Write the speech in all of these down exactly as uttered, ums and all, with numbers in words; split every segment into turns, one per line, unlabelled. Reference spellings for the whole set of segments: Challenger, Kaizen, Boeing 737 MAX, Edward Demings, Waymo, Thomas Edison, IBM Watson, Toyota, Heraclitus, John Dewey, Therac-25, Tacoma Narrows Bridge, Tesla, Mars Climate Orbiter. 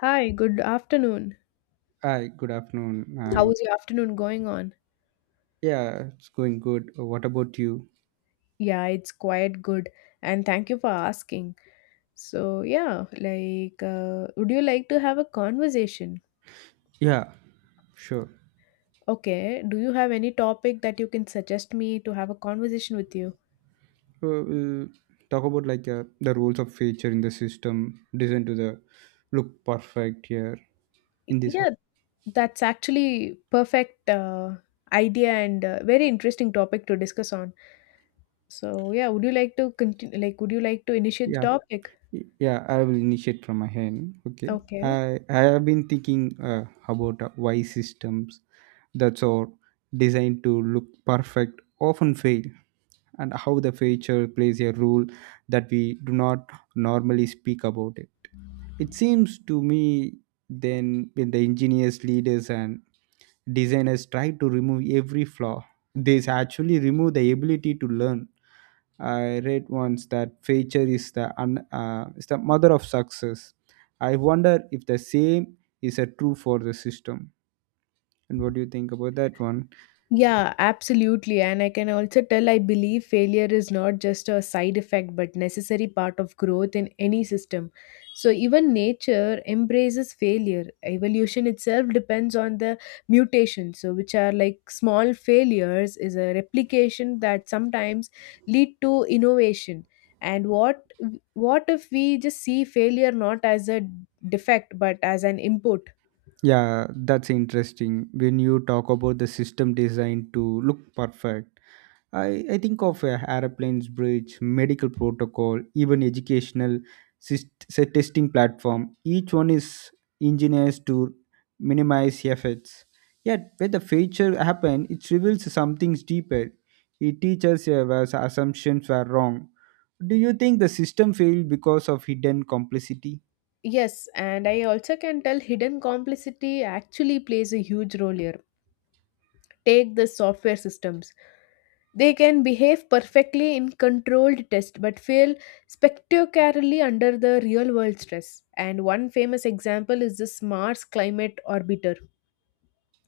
Hi, good afternoon.
Hi, good afternoon.
How
And
is your afternoon going on?
yeah, it's going good. Uh, What about you?
Yeah, it's quite good. And thank you for asking. So, yeah, like, uh, would you like to have a conversation?
Yeah, sure.
Okay, do you have any topic that you can suggest me to have a conversation with you?
Uh, we'll talk about like uh, the rules of feature in the system designed to the look perfect here
Y-
in this.
Yeah, that's actually perfect uh, idea and uh, very interesting topic to discuss on. So, yeah, would you like to continue? Like, would you like to initiate the
Yeah,
topic?
y- yeah. I will initiate from my hand. Okay.
Okay.
I I have been thinking uh, about uh, why systems that's all designed to look perfect often fail, and how the feature plays a role that we do not normally speak about it. It seems to me then when the engineers, leaders, and designers try to remove every flaw, they actually remove the ability to learn. I read once that failure is the un, uh, is the mother of success. I wonder if the same is a true for the system. And what do you think about that one?
Yeah, absolutely. And I can also tell I believe failure is not just a side effect but necessary part of growth in any system. So even nature embraces failure. Evolution itself depends on the mutation. So which are like small failures is a replication that sometimes lead to innovation. And what what if we just see failure not as a defect but as an input?
Yeah, that's interesting. When you talk about the system designed to look perfect, I, I think of uh, airplanes, bridge, medical protocol, even educational syst- say, testing platform. Each one is engineers to minimize effects. Yet, when the failure happen, it reveals something deeper. It teaches us uh, where the assumptions were wrong. Do you think the system failed because of hidden complicity?
Yes, and I also can tell hidden complicity actually plays a huge role here. Take the software systems. They can behave perfectly in controlled test but fail spectacularly under the real world stress. And one famous example is the Mars Climate Orbiter.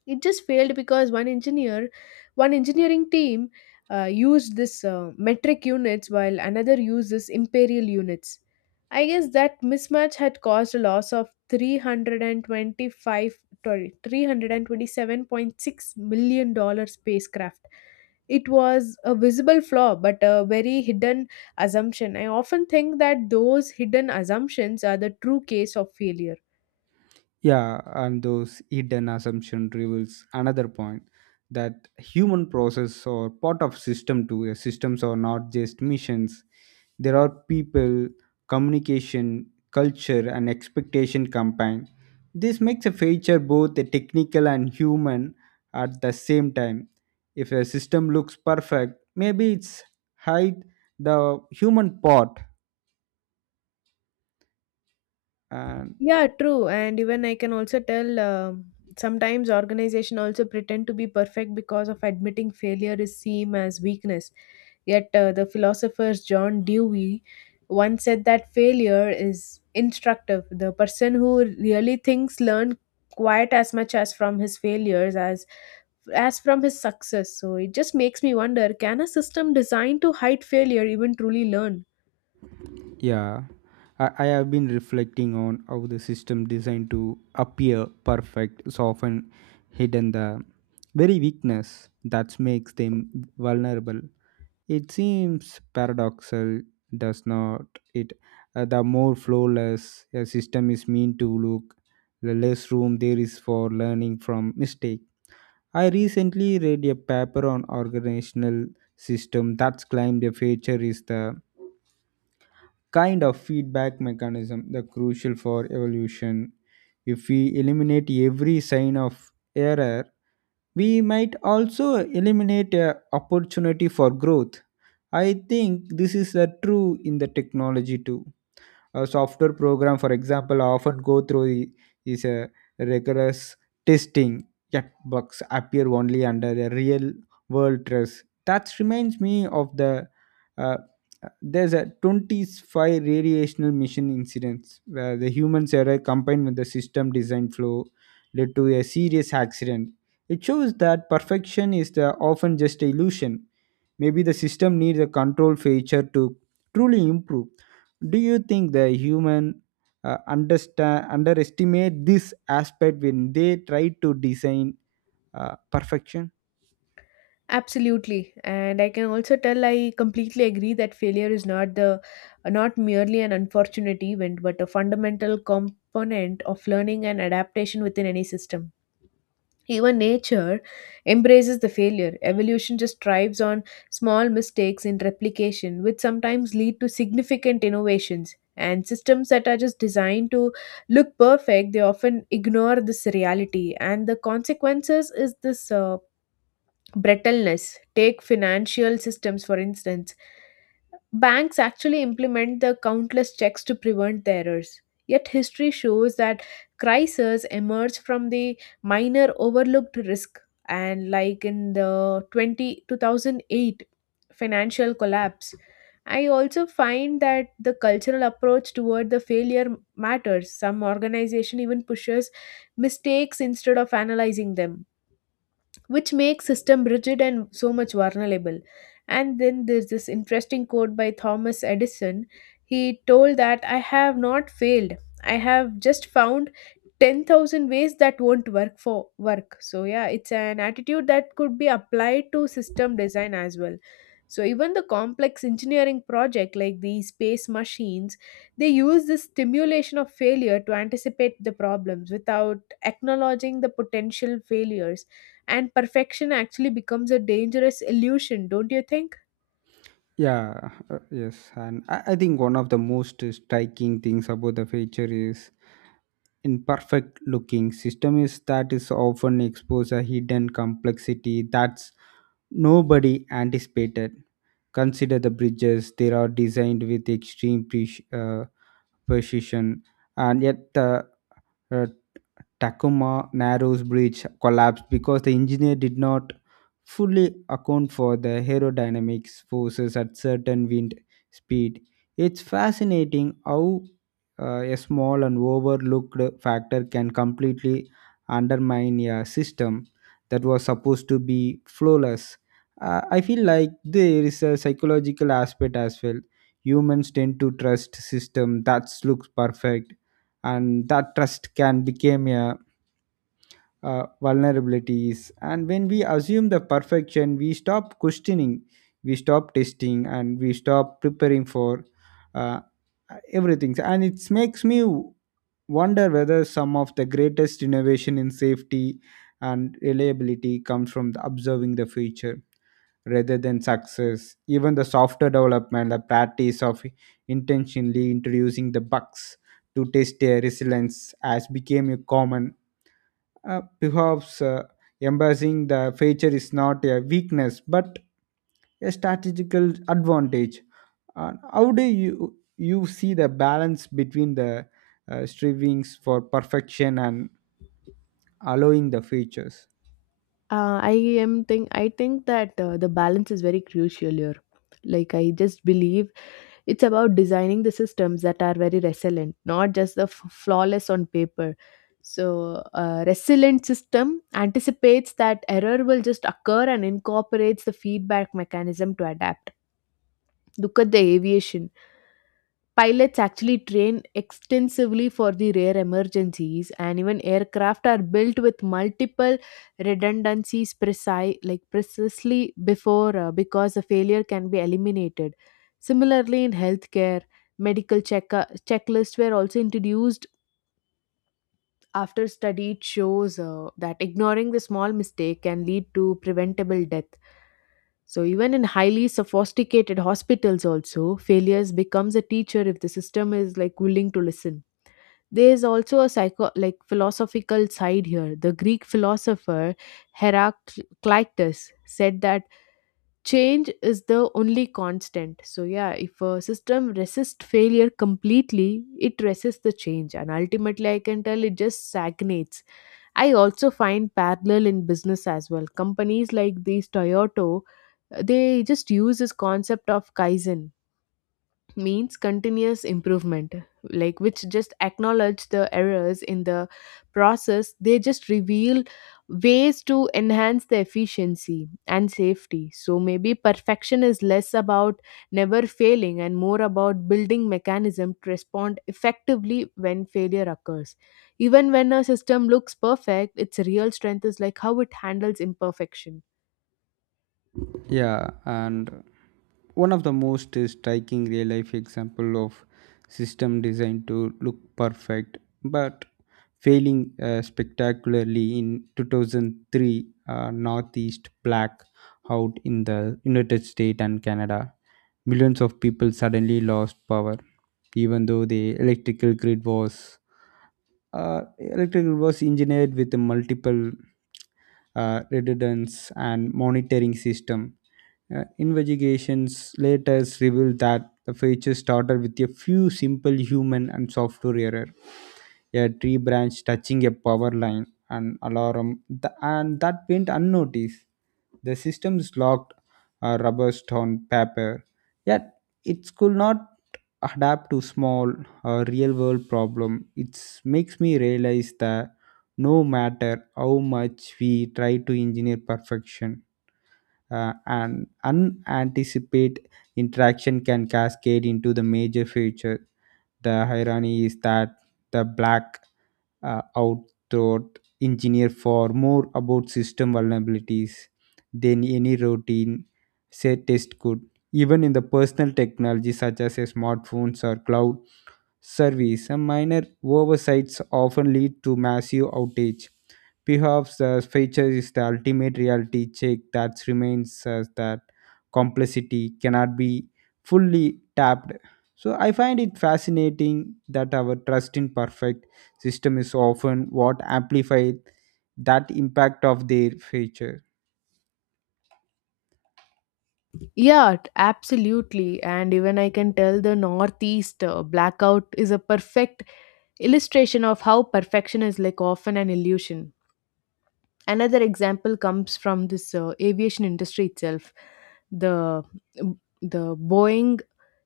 It just failed because one engineer one engineering team uh, used this uh, metric units while another uses imperial units. I guess that mismatch had caused a loss of three hundred twenty-five, sorry, three hundred twenty-seven point six million dollar spacecraft. It was a visible flaw but a very hidden assumption. I often think that those hidden assumptions are the true case of failure.
Yeah, and those hidden assumption reveals another point that human process or part of system too. Yeah, systems are not just missions. There are people, communication, culture, and expectation combined. This makes a feature both a technical and human at the same time. If a system looks perfect, maybe it's hide the human part. And.
Yeah, true. And even I can also tell um sometimes organization also pretend to be perfect because of admitting failure is seen as weakness. Yet uh, the philosophers John Dewey once said that failure is instructive. The person who really thinks learn quite as much as from his failures as as from his success. So it just makes me wonder, can a system designed to hide failure even truly learn?
Yeah, I, I have been reflecting on how the system designed to appear perfect is often hidden the very weakness that makes them vulnerable. It seems paradoxal, does not it? Uh, the more flawless a system is meant to look, the less room there is for learning from mistake. I recently read a paper on organizational system that's claimed a feature is the kind of feedback mechanism the crucial for evolution. If we eliminate every sign of error, we might also eliminate a opportunity for growth. I think this is uh, true in the technology too. A software program, for example, often go through i- is a rigorous testing, yet bugs appear only under the real world stress. That reminds me of the uh, there's a twenty-five radiational mission incidents where the human's error combined with the system design flow led to a serious accident. It shows that perfection is the often just illusion. Maybe the system needs a control feature to truly improve. Do you think the human uh, understand underestimate this aspect when they try to design uh, perfection?
Absolutely. And I can also tell I completely agree that failure is not the not merely an unfortunate event, but a fundamental component of learning and adaptation within any system. Even nature embraces the failure. Evolution just thrives on small mistakes in replication, which sometimes lead to significant innovations. And systems that are just designed to look perfect, they often ignore this reality. And the consequences is this uh, brittleness. Take financial systems, for instance. Banks actually implement the countless checks to prevent the errors. Yet history shows that crises emerge from the minor overlooked risk. And like in the twenty two thousand eight financial collapse, I also find that the cultural approach toward the failure matters. Some organization even pushes mistakes instead of analyzing them, which makes system rigid and so much vulnerable. And then there's this interesting quote by Thomas Edison. He told that I have not failed, I have just found ten thousand ways that won't work for work. So yeah, it's an attitude that could be applied to system design as well. So even the complex engineering project like the space machines, they use this stimulation of failure to anticipate the problems without acknowledging the potential failures, and perfection actually becomes a dangerous illusion, don't you think?
Yeah, uh, yes, and I, I think one of the most striking things about the feature is imperfect looking system is that is often expose a hidden complexity that's nobody anticipated. Consider the bridges, they are designed with extreme pre- uh, precision, and yet the uh, Tacoma Narrows Bridge collapsed because the engineer did not fully account for the aerodynamics forces at certain wind speed. It's fascinating how uh, a small and overlooked factor can completely undermine a system that was supposed to be flawless. Uh, I feel like there is a psychological aspect as well. Humans tend to trust system that looks perfect, and that trust can become a, uh, vulnerabilities. And when we assume the perfection, we stop questioning, we stop testing, and we stop preparing for uh, everything. And it makes me wonder whether some of the greatest innovation in safety and reliability comes from the observing the future rather than success. Even the software development, the practice of intentionally introducing the bugs to test their resilience has become a common. Uh, perhaps uh, embracing the feature is not a weakness but a strategical advantage. Uh, how do you you see the balance between the uh, strivings for perfection and allowing the features?
Uh, I am think I think that uh, the balance is very crucial here. Like I just believe it's about designing the systems that are very resilient, not just the f- flawless on paper. So a resilient system anticipates that error will just occur and incorporates the feedback mechanism to adapt. Look at the aviation. Pilots actually train extensively for the rare emergencies, and even aircraft are built with multiple redundancies precise, like precisely before uh, because a failure can be eliminated. Similarly, in healthcare, medical check- checklists were also introduced after study. It shows uh, that ignoring the small mistake can lead to preventable death. So even in highly sophisticated hospitals also failures becomes a teacher if the system is like willing to listen. There is also a psycho like philosophical side here. The Greek philosopher Heraclitus said that change is the only constant. So yeah, if a system resists failure completely, it resists the change, and ultimately I can tell it just stagnates. I also find parallel in business as well. Companies like these Toyota, they just use this concept of Kaizen, means continuous improvement, like which just acknowledge the errors in the process. They just reveal ways to enhance the efficiency and safety. So maybe perfection is less about never failing and more about building mechanism to respond effectively when failure occurs. Even when a system looks perfect, its real strength is like how it handles imperfection.
Yeah, and one of the most striking real life example of system designed to look perfect but failing uh, spectacularly in two thousand three, uh, northeast black out in the united states and canada. Millions of people suddenly lost power, even though the electrical grid was uh, electric was engineered with multiple uh, redundance and monitoring system. Uh, investigations later revealed that the feature started with a few simple human and software error. A tree branch touching a power line, an alarm, th- and that went unnoticed. The system's locked uh, rubber on paper, yet it could not adapt to small a real world problem. It makes me realize that no matter how much we try to engineer perfection, uh, an unanticipated interaction can cascade into the major future. The irony is that the black uh, outthought engineer for more about system vulnerabilities than any routine say test could. Even in the personal technology such as a smartphones or cloud service. A minor oversights often lead to massive outage. Perhaps the feature is the ultimate reality check that remains as that complexity cannot be fully tapped. So I find it fascinating that our trust in perfect system is often what amplifies that impact of their feature.
Yeah, t- absolutely. And even I can tell the Northeast uh, blackout is a perfect illustration of how perfection is like often an illusion. Another example comes from this uh, aviation industry itself. The the Boeing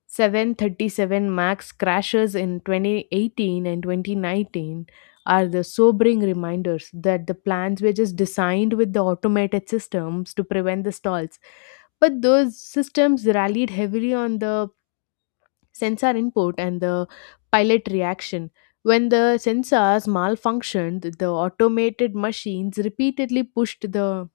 seven thirty-seven MAX crashes in twenty eighteen and twenty nineteen are the sobering reminders that the plans were just designed with the automated systems to prevent the stalls. But those systems rallied heavily on the sensor input and the pilot reaction. When the sensors malfunctioned, the automated machines repeatedly pushed the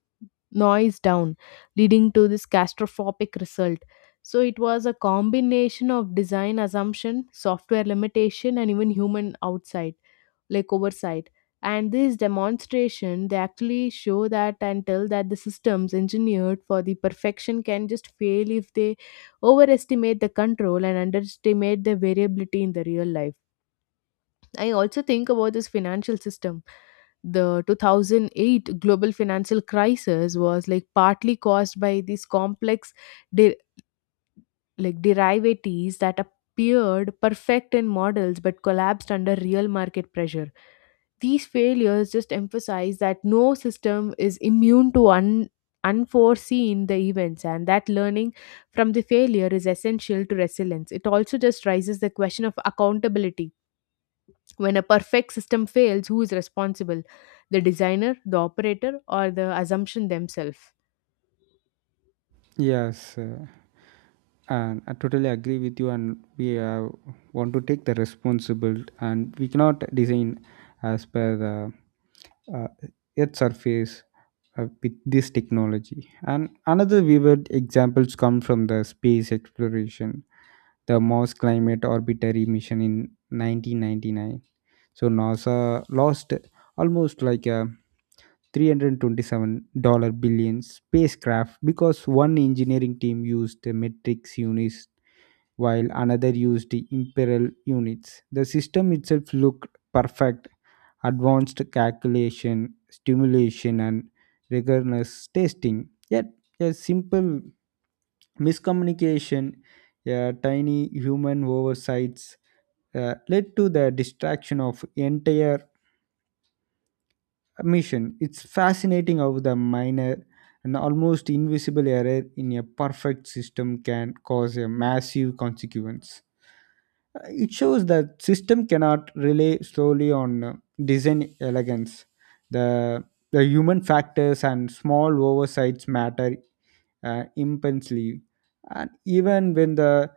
noise down, leading to this catastrophic result. So it was a combination of design assumption, software limitation, and even human outside, like oversight. And this demonstration, they actually show that and tell that the systems engineered for the perfection can just fail if they overestimate the control and underestimate the variability in the real life. I also think about this financial system. The two thousand eight global financial crisis was like partly caused by these complex de- like derivatives that appeared perfect in models but collapsed under real market pressure. These failures just emphasize that no system is immune to un- unforeseen the events and that learning from the failure is essential to resilience. It also just raises the question of accountability. When a perfect system fails, who is responsible? The designer, the operator, or the assumption themselves?
Yes. Uh, and I totally agree with you, and we uh, want to take the responsible, and we cannot design as per the uh, earth surface uh, with this technology. And another vivid examples come from the space exploration, the mars climate orbiter mission in nineteen ninety-nine. So nasa lost almost like a three hundred twenty-seven dollar billion spacecraft because one engineering team used the metrics units while another used the imperial units. The system itself looked perfect, advanced calculation stimulation and rigorous testing, yet a simple miscommunication, a tiny human oversights, uh, led to the destruction of entire mission. It's fascinating how the minor and almost invisible error in a perfect system can cause a massive consequence. Uh, It shows that system cannot rely solely on uh, design elegance. The, the human factors and small oversights matter uh, immensely. And even when the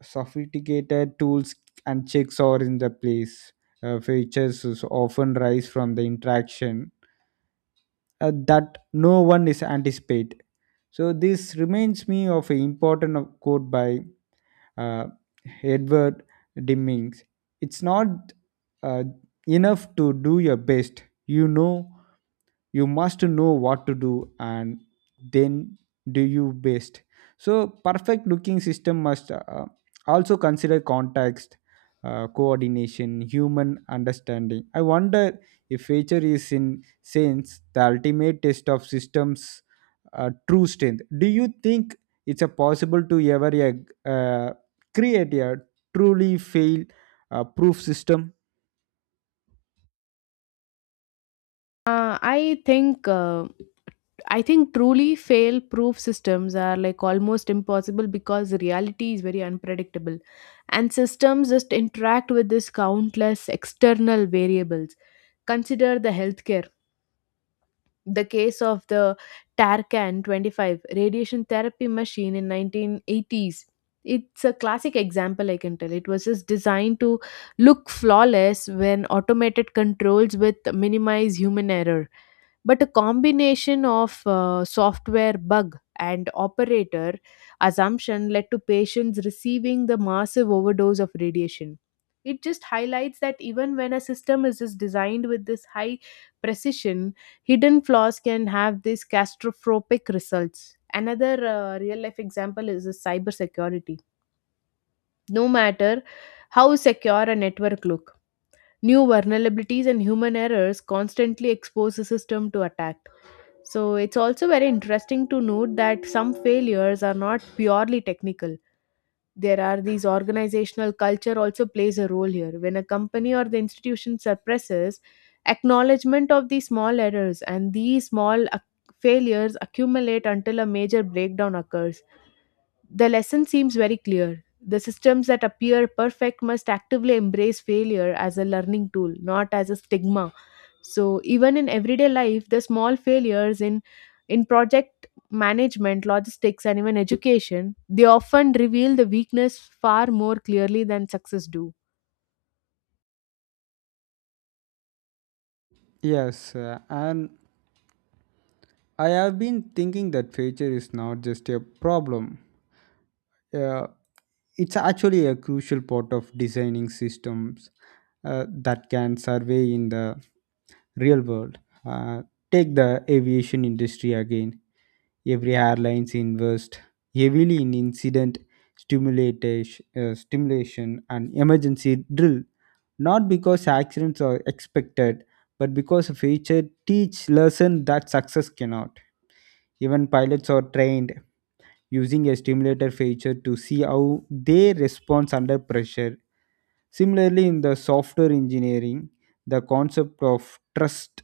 sophisticated tools and checks are in the place, uh, features is often rise from the interaction uh, that no one is anticipate. So this reminds me of an important of- quote by uh, Edward Demings. It's not uh, enough to do your best. You know you must know what to do and then do you best. So perfect looking system must uh, uh, also consider context, uh, coordination, human understanding. I wonder if nature is in sense the ultimate test of systems uh, true strength. Do you think it's a possible to ever uh, create a truly fail uh, proof system?
Uh, I think uh, I think truly fail-proof systems are like almost impossible because reality is very unpredictable, and systems just interact with this countless external variables. Consider the healthcare, the case of the Tarcan twenty-five radiation therapy machine in nineteen eighties. It's a classic example, I can tell. It was just designed to look flawless when automated controls with minimize human error, but a combination of uh, software bug and operator assumption led to patients receiving the massive overdose of radiation. It just highlights that even when a system is just designed with this high precision, hidden flaws can have these catastrophic results. Another uh, real life example is the cybersecurity. No matter how secure a network look, new vulnerabilities and human errors constantly expose the system to attack. So it's also very interesting to note that some failures are not purely technical. There are these organizational culture also plays a role here. When a company or the institution suppresses acknowledgement of these small errors and these small ac- failures accumulate until a major breakdown occurs. The lesson seems very clear. The systems that appear perfect must actively embrace failure as a learning tool, not as a stigma. So, even in everyday life, the small failures in, in project management, logistics, and even education, they often reveal the weakness far more clearly than success do.
Yes, uh, and I have been thinking that failure is not just a problem. Uh, it's actually a crucial part of designing systems uh, that can survey in the real world. Uh, Take the aviation industry again. Every airlines invest heavily in incident stimulation, uh, stimulation and emergency drill, not because accidents are expected, but because a failure teach lesson that success cannot. Even pilots are trained using a stimulator feature to see how they respond under pressure. Similarly, in the software engineering, the concept of trust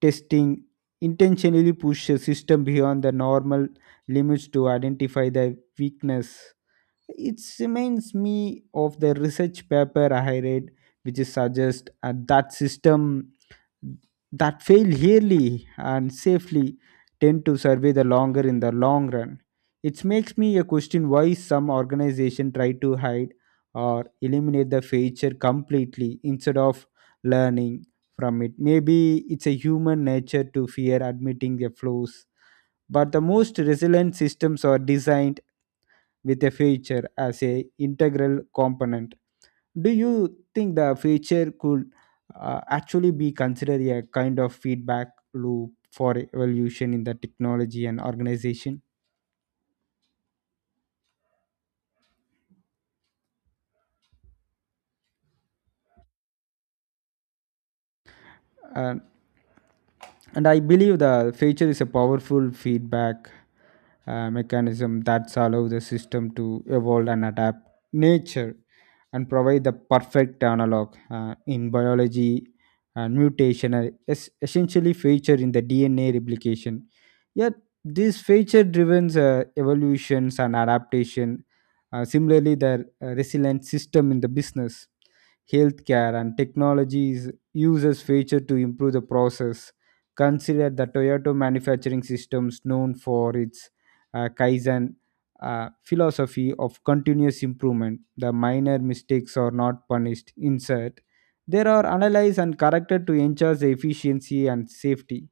testing intentionally pushes a system beyond the normal limits to identify the weakness. It reminds me of the research paper I read, which suggests uh, that system that fail yearly and safely tend to survive the longer in the long run. It makes me a question why some organizations try to hide or eliminate the failure completely instead of learning from it. Maybe it's a human nature to fear admitting their flaws, but the most resilient systems are designed with a failure as a integral component. Do you think the future could uh, actually be considered a kind of feedback loop for evolution in the technology and organization? And and I believe the feature is a powerful feedback uh, mechanism that allows the system to evolve and adapt. Nature and provide the perfect analog uh, in biology, and mutation are es- essentially feature in the D N A replication, yet these feature driven uh, evolutions and adaptation. Uh, similarly, the uh, resilient system in the business, healthcare, and technologies uses feature to improve the process. Consider the Toyota manufacturing systems, known for its uh, Kaizen uh, philosophy of continuous improvement. The minor mistakes are not punished. Insert. They are analyzed and corrected to ensure the efficiency and safety.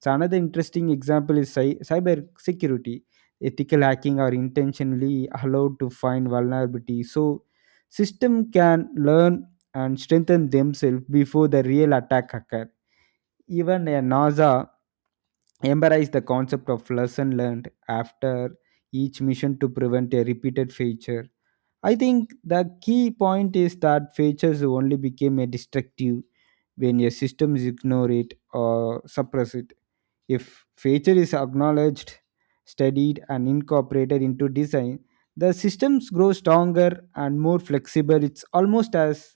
So another interesting example is cy- cyber security. Ethical hacking are intentionally allowed to find vulnerability, so system can learn and strengthen themselves before the real attack occurs. Even uh, NASA embraced the concept of lesson learned after each mission to prevent a repeated failure. I think the key point is that failures only became a destructive when a system is ignored or suppressed. If failure is acknowledged, studied, and incorporated into design, the systems grow stronger and more flexible. It's almost as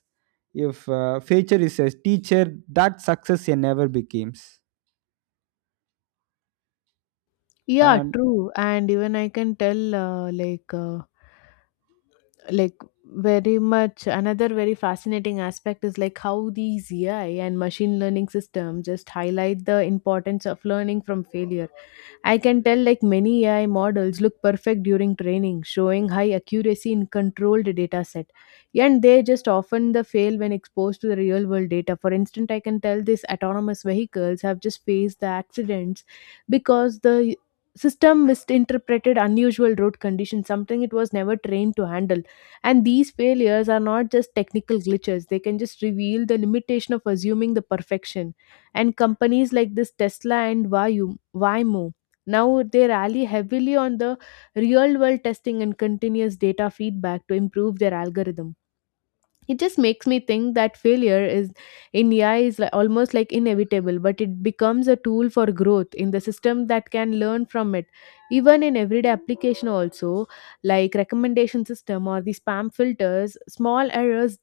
if uh, failure is a teacher that success never becomes.
Yeah,
And
true. And even I can tell, uh, like, uh, like very much another very fascinating aspect is like how these AI and machine learning system just highlight the importance of learning from failure. I can tell like many A I models look perfect during training, showing high accuracy in controlled data set. And they just often the fail when exposed to the real world data. For instance, I can tell these autonomous vehicles have just faced the accidents because the system misinterpreted unusual road conditions, something it was never trained to handle. And these failures are not just technical glitches, they can just reveal the limitation of assuming the perfection. And companies like this Tesla and Vayu, Waymo, now they rely heavily on the real world testing and continuous data feedback to improve their algorithm. It just makes me think that failure is in A I is like almost like inevitable, but it becomes a tool for growth in the system that can learn from it. Even in everyday application, also like recommendation system or the spam filters, small errors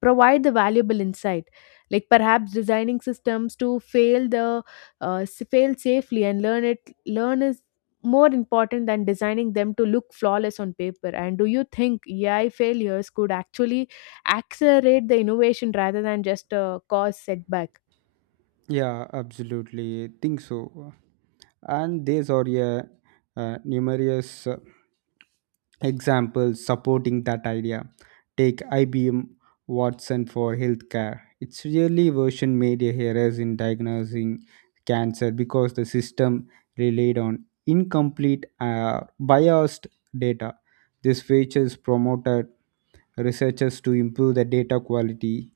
provide the valuable insight. Like perhaps designing systems to fail the uh, s- fail safely and learn it learn is more important than designing them to look flawless on paper. And do you think A I failures could actually accelerate the innovation rather than just uh, cause setback?
yeah, absolutely. I think so. And these are a, uh, numerous uh, examples supporting that idea. Take I B M Watson for healthcare. Its really version made a errors in diagnosing cancer because the system relied on incomplete uh, biased data. This features promoted researchers to improve the data quality,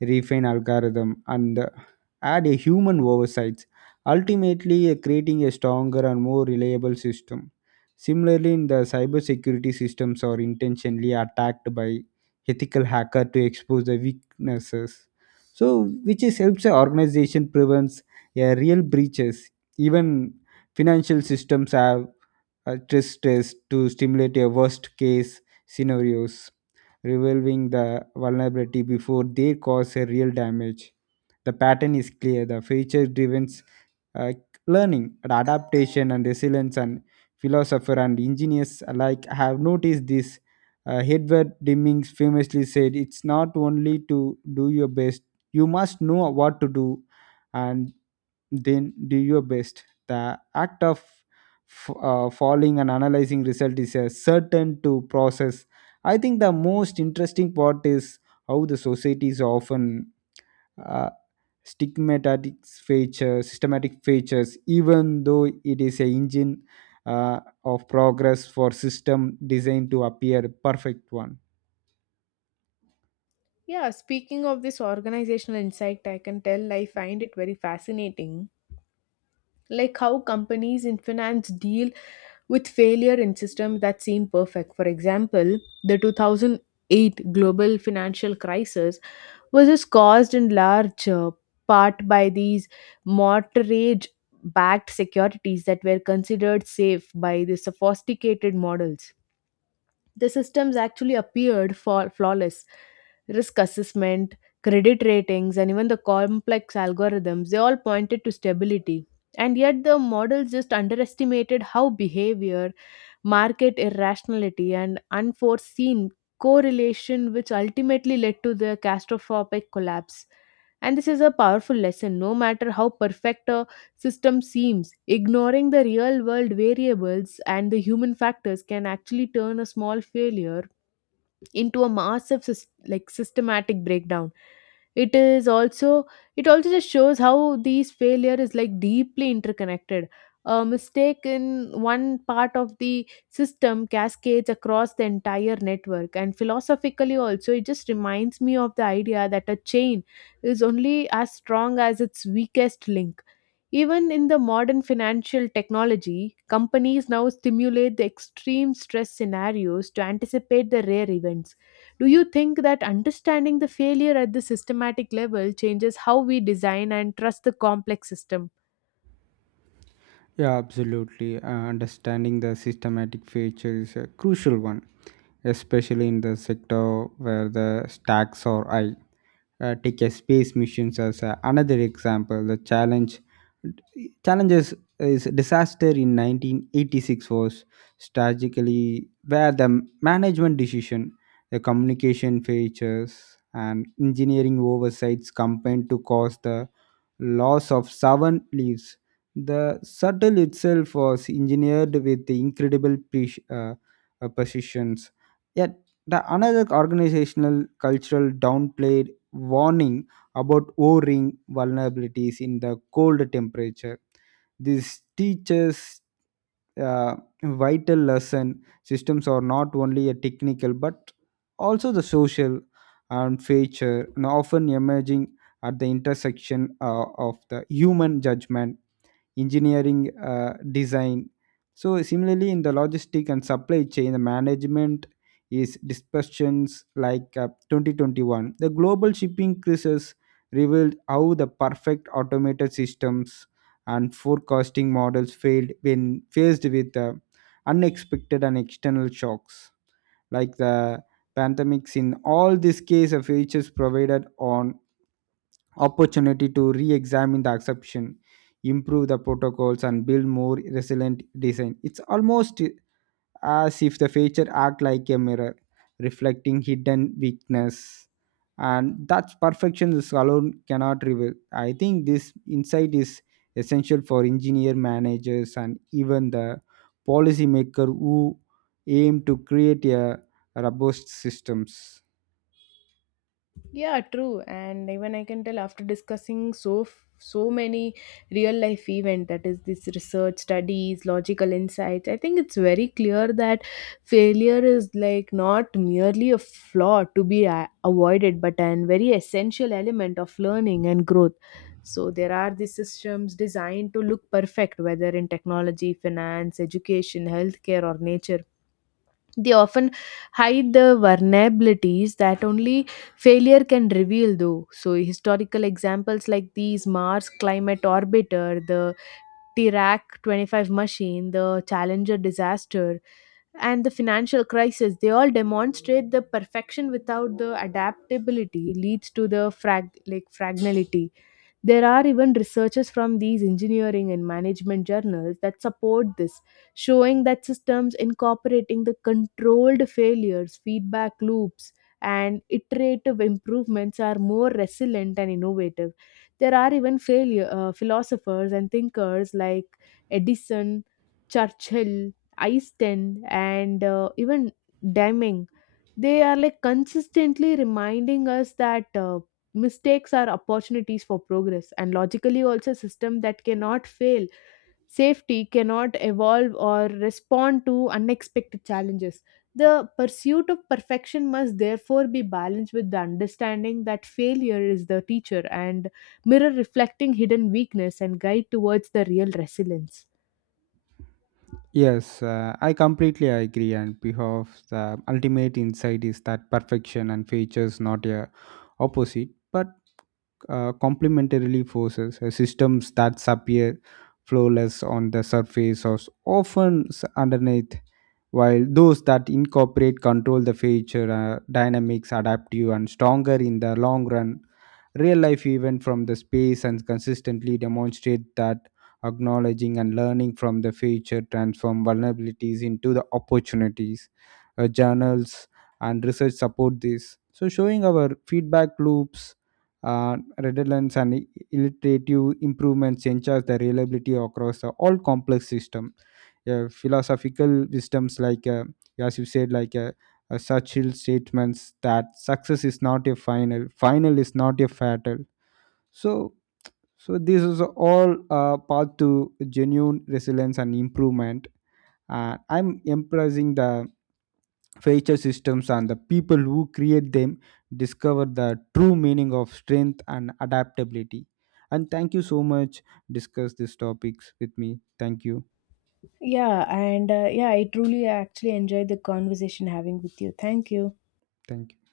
refine algorithm, and uh, add a human oversight ultimately uh, creating a stronger and more reliable system. Similarly, in the cybersecurity systems are intentionally attacked by ethical hacker to expose the weaknesses. So, which is helps the organization prevents a real breaches. Even financial systems have a stress test to stimulate a worst case scenarios, revealing the vulnerability before they cause a real damage. The pattern is clear. The feature driven uh, learning adaptation and resilience, and philosopher and engineers alike have noticed this. uh, Edward Demings famously said, it's not only to do your best, you must know what to do and then do your best. The act of f- uh, following and analyzing result is a certain to process. I think the most interesting part is how the societies often uh, stigmatic features, systematic features, even though it is a engine uh, of progress for system designed to appear perfect one.
Yeah, speaking of this organizational insight, I can tell I find it very fascinating. Like how companies in finance deal with failure in systems that seem perfect. For example, the two thousand eight global financial crisis was just caused in large uh, part by these mortgage backed securities that were considered safe by the sophisticated models. The systems actually appeared for flawless risk assessment, credit ratings, and even the complex algorithms. They all pointed to stability, and yet the models just underestimated how behavior, market irrationality, and unforeseen correlation, which ultimately led to the catastrophic collapse. And this is a powerful lesson. No matter how perfect a system seems, ignoring the real world variables and the human factors can actually turn a small failure into a massive sys- like systematic breakdown. It is also, it also just shows how these failure is like deeply interconnected. A mistake in one part of the system cascades across the entire network. And philosophically also, it just reminds me of the idea that a chain is only as strong as its weakest link. Even in the modern financial technology, companies now stimulate the extreme stress scenarios to anticipate the rare events. Do you think that understanding the failure at the systematic level changes how we design and trust the complex system?
Yeah, absolutely. Uh, understanding the systematic feature is a crucial one, especially in the sector where the stacks are high. Uh, take a space missions as a, another example. The challenge Challenges is disaster in nineteen eighty-six was strategically where the management decision, the communication features, and engineering oversights combined to cause the loss of seven lives. The shuttle itself was engineered with the incredible pre- uh, uh, precisions. Yet, the another organizational cultural downplayed warning about O-ring vulnerabilities in the cold temperature. This teaches uh, vital lesson. Systems are not only a technical but also the social and feature, and often emerging at the intersection uh, of the human judgment, engineering uh, design. So similarly, in the logistic and supply chain, the management is discussions like uh, twenty twenty-one the global shipping crisis revealed how the perfect automated systems and forecasting models failed when faced with uh, unexpected and external shocks like the pandemics. In all these case of features provided on opportunity to re-examine the exception, improve the protocols, and build more resilient design. It's almost as if the feature act like a mirror reflecting hidden weakness, and that perfection is alone cannot reveal. I think this insight is essential for engineer managers and even the policymaker who aim to create a robust systems.
Yeah, true. And even I can tell, after discussing so f- so many real life event that is this research studies logical insights, I think it's very clear that failure is like not merely a flaw to be a- avoided but an very essential element of learning and growth. So there are these systems designed to look perfect, whether in technology, finance, education, healthcare, or nature, they often hide the vulnerabilities that only failure can reveal, though. So, historical examples like these Mars Climate Orbiter, the Dirac twenty-five machine, the Challenger disaster, and the financial crisis, they all demonstrate the perfection without the adaptability leads to the frag like fragility. There are even researchers from these engineering and management journals that support this, showing that systems incorporating the controlled failures, feedback loops, and iterative improvements are more resilient and innovative. There are even failure uh, philosophers and thinkers like Edison, Churchill, Einstein, and uh, even Deming. They are like consistently reminding us that uh, mistakes are opportunities for progress. And logically also a system that cannot fail safety cannot evolve or respond to unexpected challenges. The pursuit of perfection must therefore be balanced with the understanding that failure is the teacher and mirror reflecting hidden weakness and guide towards the real resilience.
Yes, uh, I completely agree. And behalf the ultimate insight is that perfection and features not a opposite, but uh, complementarily forces. Uh, systems that appear flawless on the surface or often s- underneath, while those that incorporate control the feature uh, dynamics adaptive and stronger in the long run. Real life event from the space and consistently demonstrate that acknowledging and learning from the future transform vulnerabilities into the opportunities. Uh, journals and research support this, so showing our feedback loops, uh, redundancy, and iterative improvements ensures the reliability across the all complex system. Uh, philosophical wisdoms like, uh, as you said, like uh, uh, such statements that success is not a final, final is not a fatal. So, so this is all uh, path to genuine resilience and improvement. Uh, I'm emphasizing the feature systems and the people who create them discover the true meaning of strength and adaptability. And thank you so much. Discuss these topics with me. Thank you.
Yeah, and uh, yeah, I truly actually enjoyed the conversation having with you. Thank you.
Thank you.